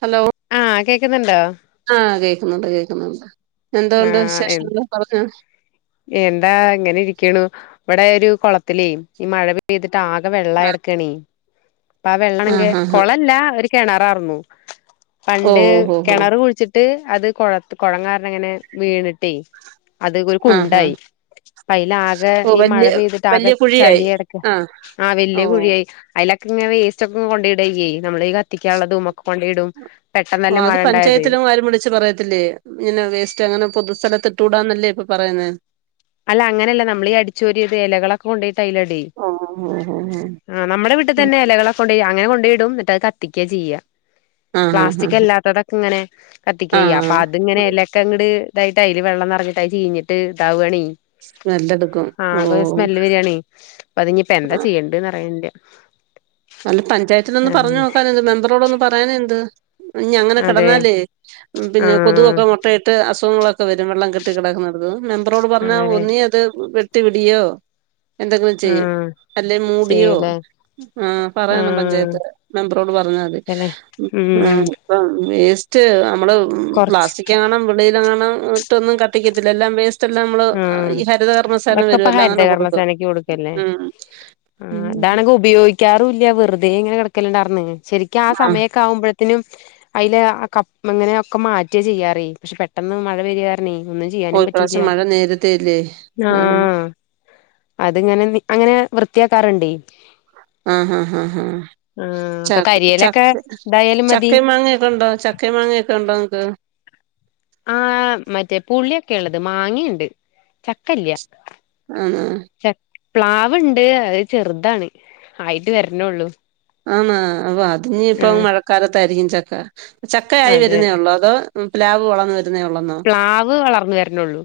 Hello- ആഹ് കേക്കുന്നുണ്ടോ? ആഹ് കേക്കുന്നുണ്ട് കേൾക്കുന്നുണ്ട്. ആഹ് എം. എന്താ ഇങ്ങനെ ഇരിക്കുണു. ഇവിടെ ഒരു കുളത്തിലേ ഈ മഴ പെയ്തിട്ട് ആ വെള്ള എടുക്കണീ. അപ്പ ആഹ് വെള്ളണെങ്കിൽ ഹാ ഹാ കുളല്ല ഒരു കിണറാർന്നു ഓ പണ്ട് ഓ ഹോ ഹോ കിണറ് കുഴിച്ചി ഇട്ട് അത് കൊഴ കുളങ്ങാരന ഇങ്ങനെ വീണിട്ടേ അത് ഒരു ആഹ് ഹാ കുണ്ടായി. അയ്ല്ല ആകെ ഓ ഈ മഴ വല്യ പെയ്തിട്ട് ആകെ വല്യ കുഴിയായി ചളിടക്ക ആഹ് ആഹ് ഓ വല്യ കുഴിയായി അതിലൊക്കെ ഇങ്ങനെ വേസ്റ്റ് ഒക്കെ കൊണ്ടയിടല്ലെ നമ്മള് ത്തിക്കാനുള്ളതുമ ഒക്കെ കൊണ്ട ഇടും പെട്ടെന്നല്ലെ മഴ ഉണ്ടായത്. ഇപ്പാരുംവിളിച്ച് പറയത്തില്ലേ? ഇങ്ങനെ വേസ്റ്റ് അങ്ങനെ പൊതുസ്ഥലത്തി ഇട്ടുകൂടാന്നല്ലേ ഇപ്പൊ പറയുന്ന. അല്ല അങ്ങനെയല്ല നമ്മളീഈ അടിച്ചുപരിയ ഇലകളൊക്കെ കൊണ്ടോയിട്ട്അയ്ലട ഓ ഓ ഓ ആഹ് നമ്മ വീട്ടിൽ ഓ തന്നെ ഇലകളെ കൊണ്ട് അങ്ങനെ കൊണ്ടു ഇടും ഇങ്ങട്ട് അത് കത്തിക്ക ചെയ്യ- ആഹ് ആഹ് പ്ലാസ്റ്റിക് ആഹ് അല്ലാത്തതൊക്കെ ഇങ്ങനെ കത്തിക്ക ചെയ്യ അപ്പ ആഹ് അത് ഇങ്ങനെ എലക്കെങ്ങ്ട് ഇതായിട്ട് അയ്ല് വെള്ളം നറഞ്ഞിട്ട് അത് ചീനീട്ട് ഇതാവാണെ നല്ലതും- ആഹ് അത്. സ്മെല്ല് വരിയാണി അപ്പൊ അത്പ്പ എന്താ ചെയ്യണ്ടറിയില്ല. അല്ല പഞ്ചായത്തിനൊന്ന് പറഞ്ഞു നോക്കാനുണ്ട് മെമ്പറോട ഒന്ന് പറയാനു എന്ത്? ഇനി അങ്ങനെ അതെ കിടന്നാലേ പിന്നെ ആഹ് കൊതുകൊക്കെ മുട്ടയിട്ട് അസുഖങ്ങളൊക്കെ വരും വെള്ളം കി [unintelligible] മെമ്പറോട് പറഞ്ഞാ അങ്ങനെ ഒന്നി അത് വെട്ടി വിടിയോ എന്തെങ്കിലും ആഹ് ചെയ്യ്അല്ലെ മൂടിയോ- ചെയ്യൂലേ ആഹ് പറയണം ആഹ് പഞ്ചായത്ത് മെമ്പറോട് പറഞ്ഞാൽ മതി അല്ലെ ഉം ആഹ് ഇ വേസ്റ്റ് നമ്മള് കൊറച്ച് പ്ലാസ്റ്റിക് [unintelligible] വെളിയിൽ കത്തികത്തില്ല എല്ലാം വസ് ല്ലാം നമ്മള് ആഹ് ഈ ഹരിതകർമ്മ സേന അതൊക്കെ ഇപ്പ വരുല്ലാം അങ്ങനെ കൊടുക്കും ഉം. ആഹ് ഉം അതാണെങ്കി ഉപയോഗിക്കാറുമില്ല. വെറുതെ ഇങ്ങനെ കിക്കലുണ്ടായിന്ന് ശരിക്കും ആഹ് സമയൊക്കെ ആകുമ്പോ ത്തിനും അതിൽ ക അങ്ങനെയൊക്കെ മാറ്റിയ ചെയ്യാറ പക്ഷെ പെട്ടെന്ന് മഴ വരി ഒന്നും ഓ ചെയ്യാനും പറ്റില്ല. ഇപ്രാവശ്യം [unintelligible] ആഹ് അതിങ്ങനെ അങ്ങനെ വൃത്തിയാക്കാറുണ്ടെ ആഹ് ഹഹ ഹഹ് ച ഒക്കെ കരിയേലൊക്കെ ചക്ക ഇതായാലും ചക്ക മതി മാങ്ങൊക്കെ ഉണ്ടോ ചക്ക മാങ്ങയൊക്കെ ഉണ്ടോ നിങ്ങക്ക്? ആഹ് മറ്റേ പുള്ളിയൊക്കെ ഉള്ളത് മാങ്ങയുണ്ട് ചക്കല്ല. ആഹ് ച പ്ലാവ്ണ്ട് അത് ചെറുതാണ് ആയിട്ട് വരണേള്ളു. ആണ അത് ഇപ്പ മഴക്കാലത്തായിരിക്കും ചക്ക ചക്ക ആയി അതെ വരുന്നേള്ളോ അതോ? പ്ലാവ് വളർന്ന വരുന്നേള്ളന്നോ? പ്ലാവ് വളർന്ന വരണള്ളൂ.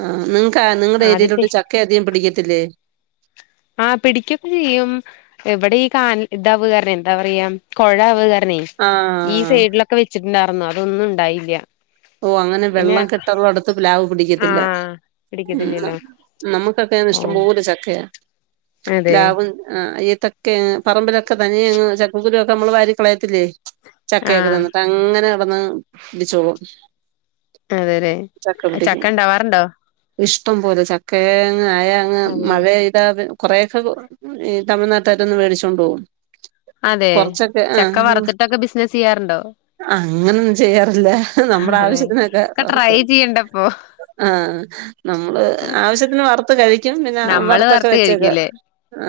ആഹ് നിങ്ങക്ക് നിങ്ങളുടെ ആദ്യത്തെ ഏരയയിലോട്ട് ചക്ക അധികം പിടിക്കത്തില്ലേ? ആഹ പിടിക്കൊക്കെ ചെയ്യും എവിടെ [unintelligible] എന്താ പറയാ കുഴ അവകരണേ ഈ ആഹ് സൈഡിലൊക്കെ വെച്ചിട്ടുണ്ടായിന്നോ അതൊന്നും ഉണ്ടായില്ല- ഓ അങ്ങനെ പിന്നെ വെള്ളം കെട്ടറുള്ള അടുത്ത് പ്ലാവ് പിടിക്കത്തില്ല. ആഹ് ഉം പിടിക്കത്തില്ലല്ലോ നമുക്കൊക്കെ ഓ ഇഷ്ടം പോലെ ചക്കയാ അതെ പ്ലാവും ഈത്ത ക്കെ പറമ്പിലൊക്കെ തനിയെ അങ്ങ് ചക്കക്കുരു ഒക്കെ നമ്മള് വാരിക്കളയത്തില്ലേ. ചക്കയൊക്കെ ആഹ് തിന്നിട്ട് അങ്ങനെ കിടന്ന് പിടിച്ചോളും അതെല്ലേ ചക്ക പിടിക്ക ഇഷ്ടം പോലെ ചക്ക ആയാ അതെ മഴെയ്താ കൊറെക്കെ തമിഴ്നാട്ടാര് വെന്ന് മേടിച്ചോണ്ട് പോകും. അതെ കൊറച്ചൊക്കെ ചക്ക ആഹ് വറുത്തിട്ടൊക്കെ ബിസിനസ് ചെയ്യാറുണ്ടോ? അങ്ങനൊന്നും ചെയ്യാറില്ല നമ്മുടെ അതെ ആവശ്യത്തിനൊക്കെ ഒക്കെ ട്രൈ വർക്കാ ചെയ്യണ്ടപ്പോ ആഹ് നമ്മള് ആവശ്യത്തിന് വറുത്ത് കഴി നമ്മള് വറുത്ത് കയിക്കൂല്ലേ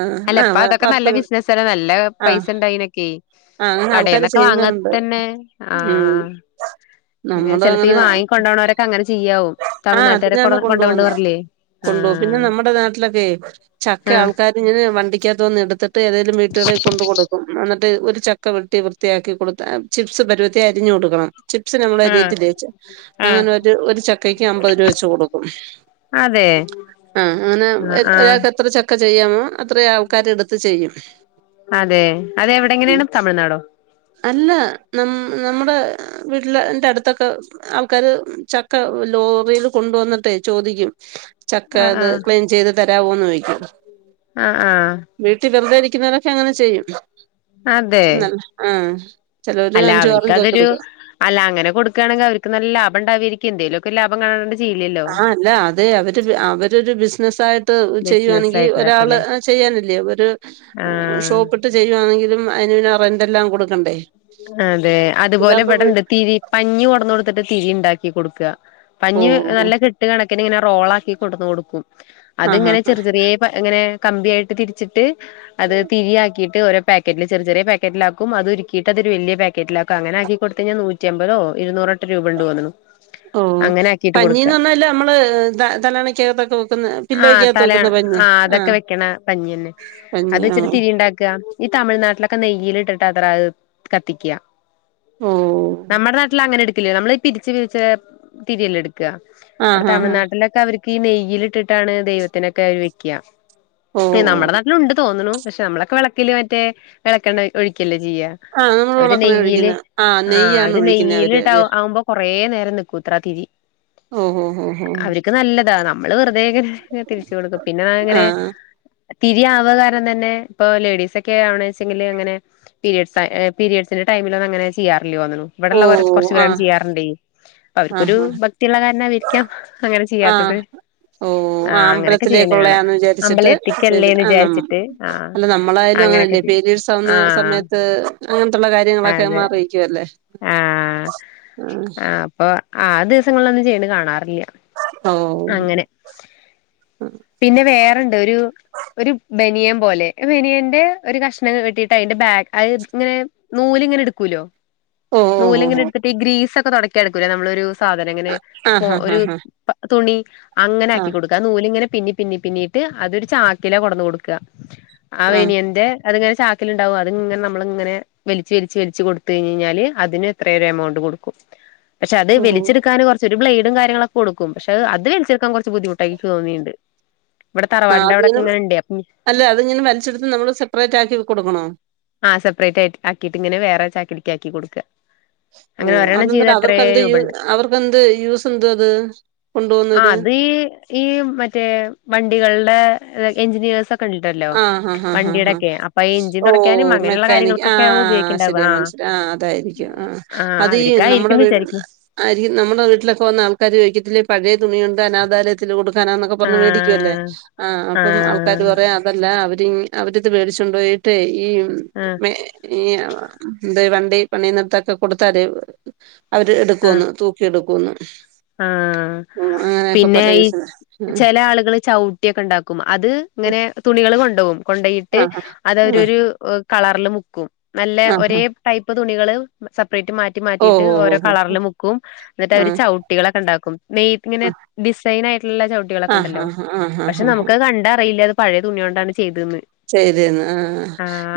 ആഹ് അല്ല ആഹ് ഇപ്പൊതൊക്കെ നല്ല വറുത്ത് ബിസിനസല്ലേ നല്ല പൈസ ആഹ് ഇണ്ടായ്ന് ഈ ആഹ് അങ്ങനെ ആൾക്കാര് കടേന്നൊക്കെ വാങ്ങ ചെയ്യുന്നവരുണ്ട് തന്നെ ഉം ആഹ് അങ്ങനെ ചെലപ്പോ ഈ വാങ്ങി കൊണ്ടോണോരൊക്കെ അങ്ങനെ ചെയ്യാവും തമിഴ്നാട്ടോരെക്കെ കൊണ്ട് കൊണ്ടോവും പറഞ്ഞില്ലേ കൊണ്ടോം പിന്നെ നമ്മുടെ നാട്ടിലൊക്കെ ചക്കെ ആഹ് ആൾക്കാർ ഇങ്ങനെ വണ്ടിക്കാത്ത് വന്ന് എടുത്തിട്ട് ഏതേലും വീട്ടുകളെ കൊണ്ട് കൊടുക്കും എന്നിട്ട് ഒരു ചക്ക വെട്ടി വൃത്തിയാക്കി കൊടുത്താ ചിപ്സ് പരുവത്തിൽ അരിഞ്ഞു കൊടുക്കണം ചിപ്സിന് ആഹ് ലേച്ച ആഹ് അങ്ങനെ ഒരു ഒരു ചക്കക്ക് അമ്പത് രൂപ വെച്ച് കൊടുക്കും അതെ ആഹ് അങ്ങനെ ആഹ് ആഹ് ഒരാൾക്ക് എത്ര ചക്ക ചെയ്യാമോ അത്രെ ആൾക്കാര് എടുത്ത് ചെയ്യും അതെ അതെവിടെങ്ങനെയാണ് തമിഴ്നാടോ? അല്ല ന നമ്മട വീട്ടില എന്റെ അടു ത്തൊക്കെ ആൾക്കാര് ചക്ക ലോറിയിൽ കൊണ്ടുവന്നിട്ടേ ചോദിക്കും ചക്ക ആഹ് ആത് ആഹ് ക്ലീൻ ചെയ്ത് തരാവോന്ന് ചോദിക്കും ആഹ് ആഹ് വീട്ടിൽ വെറുതെരിക്കുന്നവരൊക്കെ അങ്ങനെ ചെയ്യും അതെ എന്നലും ആഹ് ചെലോര് അല്ല അഞ്ചും ആറും ചക്ക അവർക്കതൊരു എടുക്കും അല്ല അങ്ങനെ കൊടുക്കാണെങ്കി അവിക്ക് നല്ല ലാഭം ഇണ്ടാവേരിക്കും എന്തേലുംക്കെ ലാഭം കാണാണ്ട് ചെയ്യില്ലല്ലോ ആ അല്ല അതെ അവര് അവരു ബിസിനസായിട്ട് ബിസിനസ് ചെയ്യാണെങ്കിൽ ഒരാള് ആയിട്ടതൊക്കെല്ലേ ചെയ്യാനില്ലേ അതൊര് ആഹ് ഷോപ്പിട്ട് ചെയ്യുവാണെങ്കിലും അയന് പിന്നാ റെന്റ് എല്ലാം കൊടുക്കണ്ടേ അതെ അതുപോലെ ഇതാവുമ്പോ വീ ഇവിടെണ്ട് തിരി പഞ്ഞി കൊണ്ടന്ന് കൊടുത്തിട്ട് തിരി ഉണ്ടാക്കി കൊടുക്ക പഞ്ഞി ഓഹ് ഓഹ് നല്ല കെട്ട് കണക്കിന് ഇങ്ങനെ റോളാക്കി കൊടുന്ന് കൊടുക്കും അത് ആഹ് ഇങ്ങനെ ചെറി ആഹ് ചെറിയ പഴ് ഇങ്ങനെ കമ്പിയായിട്ട് തിരിച്ചിട്ട് അത് തിരി ആക്കിയിട്ട് ഓരോ പാക്കറ്റിൽ ചെറിയ ചെറിയ പാക്കറ്റിലാക്കും അതുരു ന്ന്ട്ടത് വെല്യോരു പേക്കറ്റിലാക്കും അങ്ങനാക്കി കൊടുത്ത് കഴിഞ്ഞാ നൂറ്റി അമ്പതോ ഇരുന്നൂറട്ടെ രൂപ ഇണ്ട്ന്ന് തോന്നുണു ഓഹ് അങ്ങനെ ആക്കിട്ട് കൊടുക്ക പഞ്ഞീന്ന് പറഞ്ഞാല് ശമ്മള് തലേണാക്കാത്തൊക്കെ വെക്കുന്ന ആഹ് പില്ലോയ്ക്കകത്ത് തലാ വെക്കുന്ന പഞ്ഞി ആതൊക്കെ ആഹ് വെക്കണ പഞ്ഞില്ലെ പഞ്ഞി അതെച്ചിട്ട് ആഹ് തിരിണ്ടാക്കി ക്ക ഈ തമിഴ്നാട്ടിലൊക്കെ നെയ്യിലിട്ടിട്ടാത്രെ അത് കത്തിക്ക ഓഹ് നമ്മടെ നാട്ടിലങ്ങനെ എടുക്കില്ല നമ്മള് ഈ പിരിച്ച് പിരിച്ച തിരിയല്ലേ എടുക്ക ക്ക ഇവിടെ ആഹ് ആഹ് തമിഴ്നാട്ടിലൊക്കെ അവർക്ക് നെയ്യിലിട്ടിട്ടാണ് ദൈവത്തിനൊക്കെ അവര് വെയ്ക്ക ഉം ഓഹ് നമ്മടെ നാട്ടിലുണ്ട് തോന്നുണു പക്ഷെ നമ്മളൊക്കെ വിളക്കില് മറ്റേ വെളക്കെണ്ണ ഒഴിക്കല്ലേ ചെയ്യ ആഹ് നമ്മള് അവര് വെളക്കണെ നെയ്യില് ഒഴിക്കുന്ന ആഹ് ആ നെയ്യാണ് അവര് ഒഴിക്കുന്നെ അവര് നെയ്യലിടാ ആവുമ്പം കൊറേ നേരം നിക്കൂത്രെ ആ തിരി ഓഹ് ഓഹ് ഓഹ് ഓഹ് അവർക്ക് നല്ലതാണ് നമ്മള് വെറുതേങ്ങനെ തിരിച്ചു കൊടുക്കും പിന്നെങ്ങനെ ആഹ് തിരിയാവകാരണം തന്നെ ഇപ്പൊ ലേഡീസൊക്കെ ആവണച്ചെങ്കിൽ ഇങ്ങനെ പീരീഡ്സ് പീരീഡ്സിന്റെ ടൈമിലൊന്നങ്ങനെ ചെയ്യാറില്ല്യോന്നുണു ഇവിടെള്ള ഓഹ് കൊറച്ച് ആഹ് പേരങ്ങനെ ചെയ്യാറിണ്ടേ ആഹ് അവർക്കൊരു ആഹ് ഭക്തിയുള്ള കാരണമായിരിക്കാം അങ്ങനെ ചെയ്യാത്തത് ആഹ് ഓ ആഹ് അങ്ങനെയൊക്കെ ചെയ്യണ കാണാം അമ്പലത്തിലേക്കുള്ളയാന്ന് വിചാരിച്ചിട്ട് ചെയ്തി അമ്പലത്തിക്കല്ലെന്ന് ആഹ് നം വിചാരിച്ചിട്ട് ആഹ് അല്ല നമ്മളായാലും അങ്ങനൊക്കെ ചെ ആഹ് അങ്ങൻത്തുള്ള കാര്യം അതെ ആഹ് ആഹ് പ്പൊ ആ ദിവസങ്ങളിലൊന്നും ചെയ്യ്ന്ന കാണാറില്ല ഓഹ് അങ്ങനെ പിന്നെ വേറെണ്ടൊരു ഒരു ബെനിയൻ പോലെ ആ ബെനിയന്റെ ഒരു കഷ്ണം വെട്ടിയിട്ട് അയിന്റെ ബേക്ക്‌ അയ് ഇങ്ങനെ നൂലിങ്ങനെ എടുക്കൂലൊ ഓ ഓ ഓ നൂലങ്ങനെ ഓ എടുത്തിട്ട് ഗ്രീസൊക്കെ തൊട യ്ക്കാൻ എടുക്കൂലെ നമ്മളൊരു സാധനങ്ങനെ സ്പോ ആഹ് ആഹ് ഒരു ആഹ് തുണി അങ്ങനെ ആക്കി ആഹ് കൊടു ക്കാ ആ നൂലിങ്ങനെ പിന്നി പിന്നി പിന്നീട്ട് അതൊരു ചാക്കില കൊണ്ടന്ന് കൊട്ക്ക ആ ആഹ് ആഹ് ബനിയന്റെ അതിങ്ങനെ ചാക്കില്ണ്ടാവും അതിങ്ങനെ നമ്മള്ങ്ങനെ വലിച്ച് വലിച്ച് വലിച്ച് കൊടുത്ത് ക ഴിഞ്ഞ് കയിഞ്ഞാല് അതിന് ഇത്രെരെ എമൗണ്ട് കൊടുക്കും പക്ഷെ അത് ഓ വലിച്ചെടുക്കൻ കൊറച്ച് ഒരു ബ്ലഡും കാര്യങ്ങളൊക്കെ കൊടുക്കും പക്ഷെ അത് വലിച്ചെടുക്കൻ കൊറച്ച് ബുദ്ധിമുട്ടായി ഇന്ക്ക് തോന്നിട്ട്ണ്ട്. ഇവടെ ആഹ് തറവാടിന്റെ അതിങ്ങനെ അവിടെക്കെങ്ങനെണ്ടേ അപ്പോ അല്ല അതിങ്ങനെ വലിച്ചെടുത്ത് നമ്മള് സെപ്പറേറ്റ് ആക്കി കൊടുക്കണോ? ആഹ് സെപ്പറേറ്റ് ആയി ആക്കിട്ടിങ്ങനെ വേറെ ചാക്കിൽക്കാക്കി കൊടുക്കാ ഓഹ് അതെന്തിനാ അവർക്കെന്ത് യൂ രൂപണ്ട് അവർക്കെന്ത് യൂസ് എന്തുവാ അത് കൊണ്ട് പോകുന്നത് ഈയ്യ് ഈയ്യ് മറ്റേ വണ്ടികളുടെ എഞ്ചിനീയേഴ്സൊ ആഹ് ആഹ് ആഹ് ആ ഹ് ഈ എഞ്ചിൻ തുടയ്ക്കാനും ഓഹ് മെ അങ്ങനെയുള്ള ക്കാനിക്ക് കാര്യങ്ങൾക്കൊക്കെ ആഹ് ഉപയോഗിക്കണ്ടാവ ശെരി ആ മനസ്സില ആ അതായിരിക്കും ആഹ് ആ അതീ നമ്മുടെ അവർക്കായിരിക്കുംന്ന് വിചാരിക്കുന്നു വീടുകളില് ആരിം നമ്മുടെ വീട്ടിലൊക്കെ വന്ന ആൾക്കാര് ചോദിക്കത്തില്ലേ പഴയ തുണിയുണ്ടോ അനാഥാലയ ത്തില് കൊടുക്കാനന്നൊക്കെ ആ പറഞ്ഞ് മേടിക്കുവല്ലേ ആഹ് ആ അപ്പം ആൾക്കാര് പറയാ ല്ല അവരി അവരിത് മേടിച്ചൊണ്ടോയിട്ടെ ഈ ആ ഈ ആഹ് എന്ത് വണ്ടി പണി ത്തൊക്കെ കൊടുത്താല് അവര് ആ എടുക്കുവോന്ന് തൂ ക്കി എടുക്കൂന്ന്, ആ അങ്ങനെയൊക്കെ പല യൂസ് പലെ ആളുകള് ചൗ ട്ടിയൊക്കെ ഇണ്ടാക്കും അത് ഇങ്ങനെ തുണികള് കൊണ്ടോവും കൊണ്ടോയിട്ട് ആഹ് ആഹ് അതവരോരു കളറില് മുക്കും നല്ല ആഹ് ഒരേ ആഹ് ടൈപ്പ് തുണികള് സെപ്പറേറ്റ് മാറ്റി ഓ യിട്ട് ഓ ഓരോ ഓ ഓ കളറില് മുക്കും എന്നിട്ട് അവര് ചൗ ട്ടിയൊക്കെ ഇണ്ടാക്കും നെയ് ഇങ്ങനെ ഡിസൈനായിട്ടുള്ള ചവിട്ടികളൊക്കെ ആഹ് ഇണ്ടല്ലോ ആഹ് ആഹ് പക്ഷെ ആഹ് ആഹ് നമുക്കത് കണ്ടറിയില്ല അത് പഴയ തുണിയോണ്ടാണ് ചെയ്തേന്ന് ചെയ്തേന്ന് ആഹ്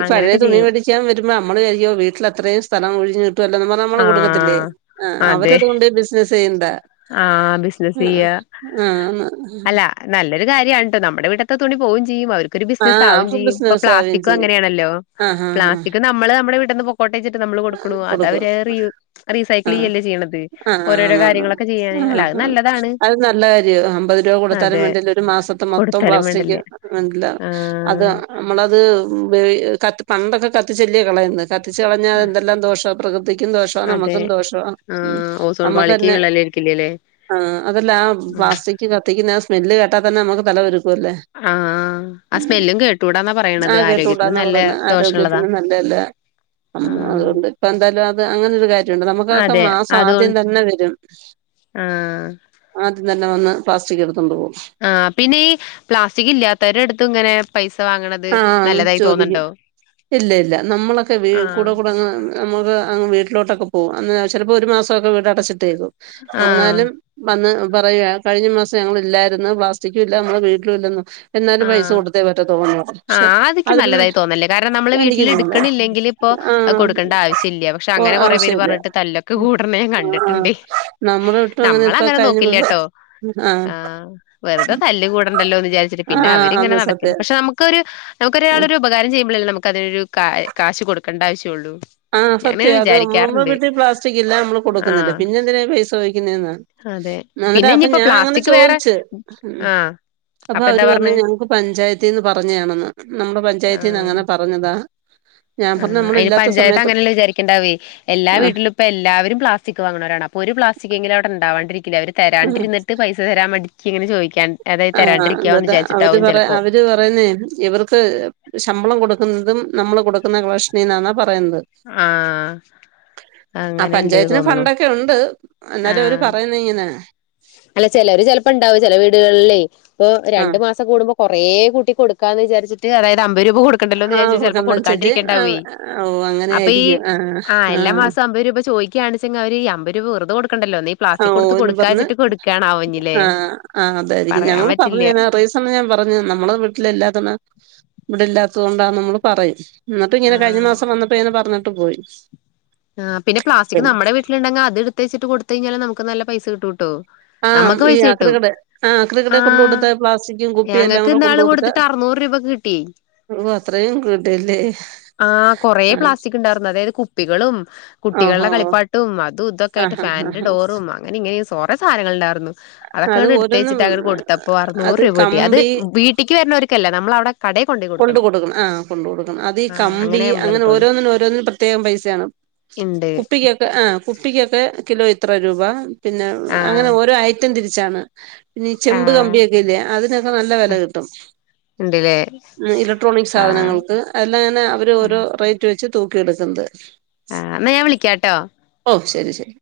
ഈ പഴയ ചെയ്യും തുണിമേടി ക്കാൻ വരുമ്പോ നമ്മള് വിചാരിക്കും വീട്ടിലത്രയും സ്ഥലം ഒഴിഞ്ഞിട്ടുല്ലോ നമ്മ നമ്മള് കൊടുക്കത്തില്ലേ ആഹ് ആഹ് അതെ അവരതുകൊണ്ട് ബിസിനസ് ചെയ്യണ്ടാ ആഹ് ബിസിനസ് ആഹ് ആഹ് ആഹ് അത് നല്ലൊരു കാര്യാണ് ട്ടോ നമ്മുടെ വീട്ടത്തെ തുണി പോവും ചെയ്യും അവർ ക്കൊരു ആഹ് ബിസിനസ്സാവും അവർക്ക് ചെയ്യും. ഇപ്പൊ ബിസിനസ് ആവുകയും പ്ലാസ്റ്റിക്കും ചെയ്യും അങ്ങനെയാണല്ലോ ആഹ് ആഹ് ആഹ് പ്ലാസ്റ്റിക് നമ്മള് നമ്മുടെ വീട്ട്ന്ന് പോ പോട്ടേ വിചാരിച്ചിട്ട് നമ്മള് കൊടുക്കുണു കൊടുക്കും അതവര് റീ യൂസ് റീസൈക്കിൾ ആഹ് ചെയ്യല്ലേ ചെയ്യ്ണത് ആഹ് ഓരോരോ ആന്നാന്ന് കാര്യങ്ങളൊ ചെയ്യാന് അല്ല ആഹ് അത് ആഹ് നല്ലതാണ്. അത് നല്ല കാര്യാ അമ്പത് രൂപ കൊടുത്താലും അതെ വേണ്ടില്ല ഒരു മാസത്തെ മൊത്തം കൊടുത്താലും പ്ലാസ്ടിക് വേണ്ടില്ല അത് നല്ലതാ അത് ആഹ് അമ്മളത് ഉപ ക പണ്ടൊക്കെ കത്തിച്ചല്ലേ കളയുന്നേ കത്തിച്ച് കളഞ്ഞാൽ ആഹ് എന്തെല്ലാം ദോഷ പ്രകൃതിക്കും ദോഷവാ അതെ നമ്മുക്കും ദോഷോവാ ഹ്മ്മ് ആഹ് ഓസോൺ പാളിക്ക് നമ്മുക്കന്നെ വിള്ളലേൽക്കില്ലല്ലേ ആഹ് അതെല്ലാ ആ ഉം പ്ലാസ്റ്റിക് കത്തിക്കുന്ന ആ സ്മെല്ല് കേട്ടാ തന്നെ നമുക്ക് തല പെരുക്കുല്ലേ ആഹ് ആഹ് ആ സ്മെല്ലും കേട്ടുടാന്നാ ആ പറയ്ണത് ആരോഗ്യത്തിന് കേട്ടൂടാന്നാ നല്ല പറയുന്നെ ദോഷതാ ആരോഗ്യത്തിന് നല്ലതല്ല അമ്മ ആഹ് അതുകൊണ്ട് ഇപ്പന്തായാലും അത് അങ്ങനെ ഒരു കാര്യമുണ്ട് നമുക്കൊക്കെ അതെ മാസം ആദ്യം അതുകൊണ്ട് തന്നെ വരും. ആഹ് ആദ്യം തന്നെ വന്ന് പ്ലാസ്റ്റിക് എടുത്തൊണ്ട് പോകും. ആഹ് പിന്നെ ഈ പ്ലാസ്റ്റിക് ഇല്ലാത്തവരുടട്ത്തും ഇങ്ങനെ പൈസ വാകുങ്ങ്ണത് ആ നല്ലതായി ചോദിക്കും തോന്ന്ണ്ടോ? ഇല്ല ഇല്ല, നമ്മളൊക്കെ വീ കൂടക്കൂ അപ്പങ്ങ് നമുക്ക് വീട്ടിലോട്ടൊക്കെ പോകും. അന്ന് ചെലപ്പോ ഒരു മാസമൊക്കെ വീട് അടച്ചിട്ടേക്കും ആഹ് എന്നാലും വന്ന് പറയ കഴിഞ്ഞ മാസം ഞങ്ങള് ഇല്ലായിരുന്ന് പ്ലാസ്റ്റിക്കും ഇല്ല നമ്മള് വീട്ടിലും ഇല്ലെന്ന് എന്നാലും പൈസ ആഹ്, കൊടുത്തേ പറ്റത്തോളെന്ന് പറയും പക്ഷെ ആഹ് അതിക്ക് അതിന് നല്ലതായി തോന്നല്ല കാരണം നമ്മള് വീട്ടില് ചിന്തിക്കുന്നില്ല ഇട്ക്ക്ണില്ലെങ്കില് അപ്പൊ അത് ആഹ് കൊടുക്കേണ്ടാവശ്യല്ല. പക്ഷെ ഇപ്പൊ അങ്ങനെ കൊറേ പേര് ആവശ്യല്ല പറഞ്ഞിട്ട് തല്ലൊക്കെ കൂട്ണെ ഞാൻ ആഹ് ആഹ് കണ്ടിട്ടുണ്ടേ. നമ്മുടെ വീട്ടിലും അങ്ങനെ ഇപ്പൊ ന്നമ്മളങ്ങനെ കഴിഞ്ഞ ദിവസം നോക്കില്ല്യാട്ടോ. ആഹ് ആ വെർതേ തല്ല് കൂടണ്ടല്ലോന്ന് ചാര്ച്ചി പിന്നെ ആഹ് അവരിങ്ങനെ അന്ന് നടക്കല്ലേ സത്യം പക്ഷെ നമുക്കൊരു നമുക്കൊരാളൊരു ഉപകാരം ചെയ്യുമ്പളല്ലേ നമുക്ക് അതൊരു കാശ് കൊടുക്കണ്ട ആവശ്യള്ളൂ. ആ ഞാനങ്ങനെ സത്യം അത് അമ്മള് വിചാരിക്കാറുണ്ട് വീട്ടി പ്ലാസ്റ്റികില്ല അമ്മള് ആ കൊടുക്കുന്നില്ല പിന്നെ എന്തിനാ പൈസയ്ക്കുന്നെന്ന. അതെ ന്നേരം പിന്നെ അപ്പ ഇനിയിപ്പോ ഞാ അങ്ങനെ പ്ലാസ്റ്റിക് വേറെ ചോയ്ച്ച് ഉം ആ അപ്പൊ അവര് എന്താ പർ ഞ്ഞ് പറഞ്ഞേ ഞക്ക് പഞ്ചായത്തീന്ന് പറഞ്ഞെയാണെന്ന് നമ്മടെ പഞ്ചായത്തീന്നങ്ങനെ പറഞ്ഞതാ? ഞാൻ ആ പറഞ്ഞു നമ്മള് അയ്ന് ഇല്ലാത്ത പഞ്ചായത്ത് സമയത്ത് അങ്ങനെല്ല വിചാരിക്ക്ണ്ടാവേയ് എല്ലാ ആഹ് വീട്ട്ലും ഇപ്പ എല്ലാവരും പ്ലാസ്റ്റിക് വാങ്ങ്ണോരാണ് അപ്പൊ ഒരു പ്ലാസ്റ്റികെങ്കിലും അവ്ടെണ്ടാവാണ്ടിരിക്കില്ല അവര് ആഹ് തരാണ്ടിര്ന്ന്ട്ട് പൈസ തരാൻ മടിച്ചിങ്ങനെ ചോയ്ക്കാൻ അതായത് തരാണ്ടിരിക്ക്യോവും ന്നിചാര്ച്ച്ട്ടാവും ചെലപ്പോ. ഇവര് പറയുന്നേ ഇവർക്ക് ശമ്പളം കൊടുക്ക്ന്നതും നമ്മള് കൊടുക്കുന്ന കളക്ഷനീന്നാന്നാ പറയ്ന്ന്ത്. ആഹ്. ആഹ് അങ്ങനെണ്ട് പഞ്ചായത്തില് തോന്നണു ഫണ്ടൊക്കെ ഉണ്ട് എന്നാലും അവര് ആഹ് പറയുന്നെ ഇങ്ങനെ. അല്ല ചെലര് ചെലപ്പണ്ടാവും ചെല വീട്കൾലെ ഇപ്പൊ ആ രണ്ടു മാസം കൂടുമ്പോ കൊറേ കൂട്ടി കൊട്ക്കാന്ന് വിചാരിച്ചിട്ട് അതായത് അമ്പത് രൂപ കൊട് ആ ക്കണ്ടല്ലോന്നിചാരാച്ച് ചെൽപ്പോം കണ്ടം ചൊല്ലി ആ കൊട്ക്കാണ്ടിര്ക്ക്ണ്ടാവ്വെ ഓ അങ്ങനെ അപ്പൊ ഈ ആയിരിക്കും ആ എല്ലാ മാസും അമ്പത് രൂപ ചോയ് ക്ക്യാണിച്ചെങ്കെ അവര് അമ്പത് രൂപ വെർതെ കൊട്ക്കണ്ടല്ലോ എന്തേലും പ്ലാസ്റ്റിക്കൊട്ത്ത് കൊട് വന്ന് ആ അതായിരിക്കും പറയാൻ ഞങ്ങള് പറ്റില്ല പർഞ്ഞ്ങ്ങനെ റൈസ് അന്ന് ഞാൻ പർഞ്ഞ് നമ്മള് വീട്ടിലില്ലാത്തെന്നാ ഇവിടല്ലാത്തത് കൊണ്ടാ നമ്മള് പറയും. ഇന്നട്ട്ങ്ങനെ കഴിഞ്ഞ ആഹ് മാസം വന്നപ്പിങ്ങനെ പർഞ്ഞിട്ട് പോയി. ആ പിന്നെ പ്ലാസ്റ്റിക് നമ്മടെ വീട്ട്ല്ണ്ടെങ്ക അത്ട്ത്തെച്ച്ട്ട് കൊട് ത്തയ്ഞ്ഞാല് നമുക്ക് നല്ല പൈസ കിട്ടൂട്ടോ. ആ നമ്മക്ക് ഈ പൈസ ആക്രി കിട്ടും കട ആക്രി ആ കടയിൽ കൊണ്ട് കൊടുത്ത പ്ലാസ്റ്റിക്കും കുപ്പിയും എല്ലാം ഞങ്ങക്ക് കൂടെ ഇന്നാള് കൊട്ത്തിട്ട് അർനൂറ് രൂപ കിട്ടി. ഓഹ് അത്രയും കിട്ടീല്ലേ ആ. ണ്ടാർന്ന് അതായത് കുപ്പികളും കുട്ടികൾടെ ഓഹോ കളിപ്പാട്ടും അതും ആ ഇതൊക്ക്യായിട്ട് ഹാ ഹാ ഫാന്റെ ഡോറും അങ്ങനിങ്ങനിം കൊറേ സാനങ്ങള്ണ്ടാർന്നു. അത് ഓരോന്നും അതൊക്കെങ്ങട്ട്ട്ത്തെച്ചിട്ടങ്ങട്ട് കൊട്ത്തപ്പൊ അറുന്നൂറ് അത് രൂപ കിട്ടി അത് കമ്പി വീട്ടിക്ക് വെര്ന്നോര്ക്കല്ല നമ്മളവ്ടെ കൊണ്ട്കൊട്ക്ക്ന്ന ആ കൊണ്ട് കൊണ്ട്ക്ക്ന്ന അതീ ആഹ് കമ്പി നമ്മള് അങ്ങനെ കിട്ടുള്ളൂ ഓരോന്നിനും ഓരോന്നിനും പ്രത്യേകം പൈസയാണ്. ഇണ്ട് കുപ്പിക്കൊക്കെ ആ കുപ്പിക്കൊക്കെ കിലോ ഇത്ര രൂപ. പിന്നെ അങ്ങനെ ആഹ് ഓരോ ഐറ്റം തിരിച്ചാണ്. പിന്നീ ചെമ്പ് ആഹ് കമ്പിയൊക്കെ ഇല്ലേ അതിനൊക്കെ നല്ല വെല കിട്ടും. ണ്ട്ലേ. ഇലക്ട്രോണിക് സാധനങ്ങൾക്ക് എല്ലാങ്ങനെ അവര് ഓരോ റേറ്റ് വെച്ച് തൂക്കിയെട്ക്ക്ന്ന്ത്. ആ ന്നാ ഞാൻ വിളിക്ക്യാട്ടോ. ഓ ശെരി ശെരി.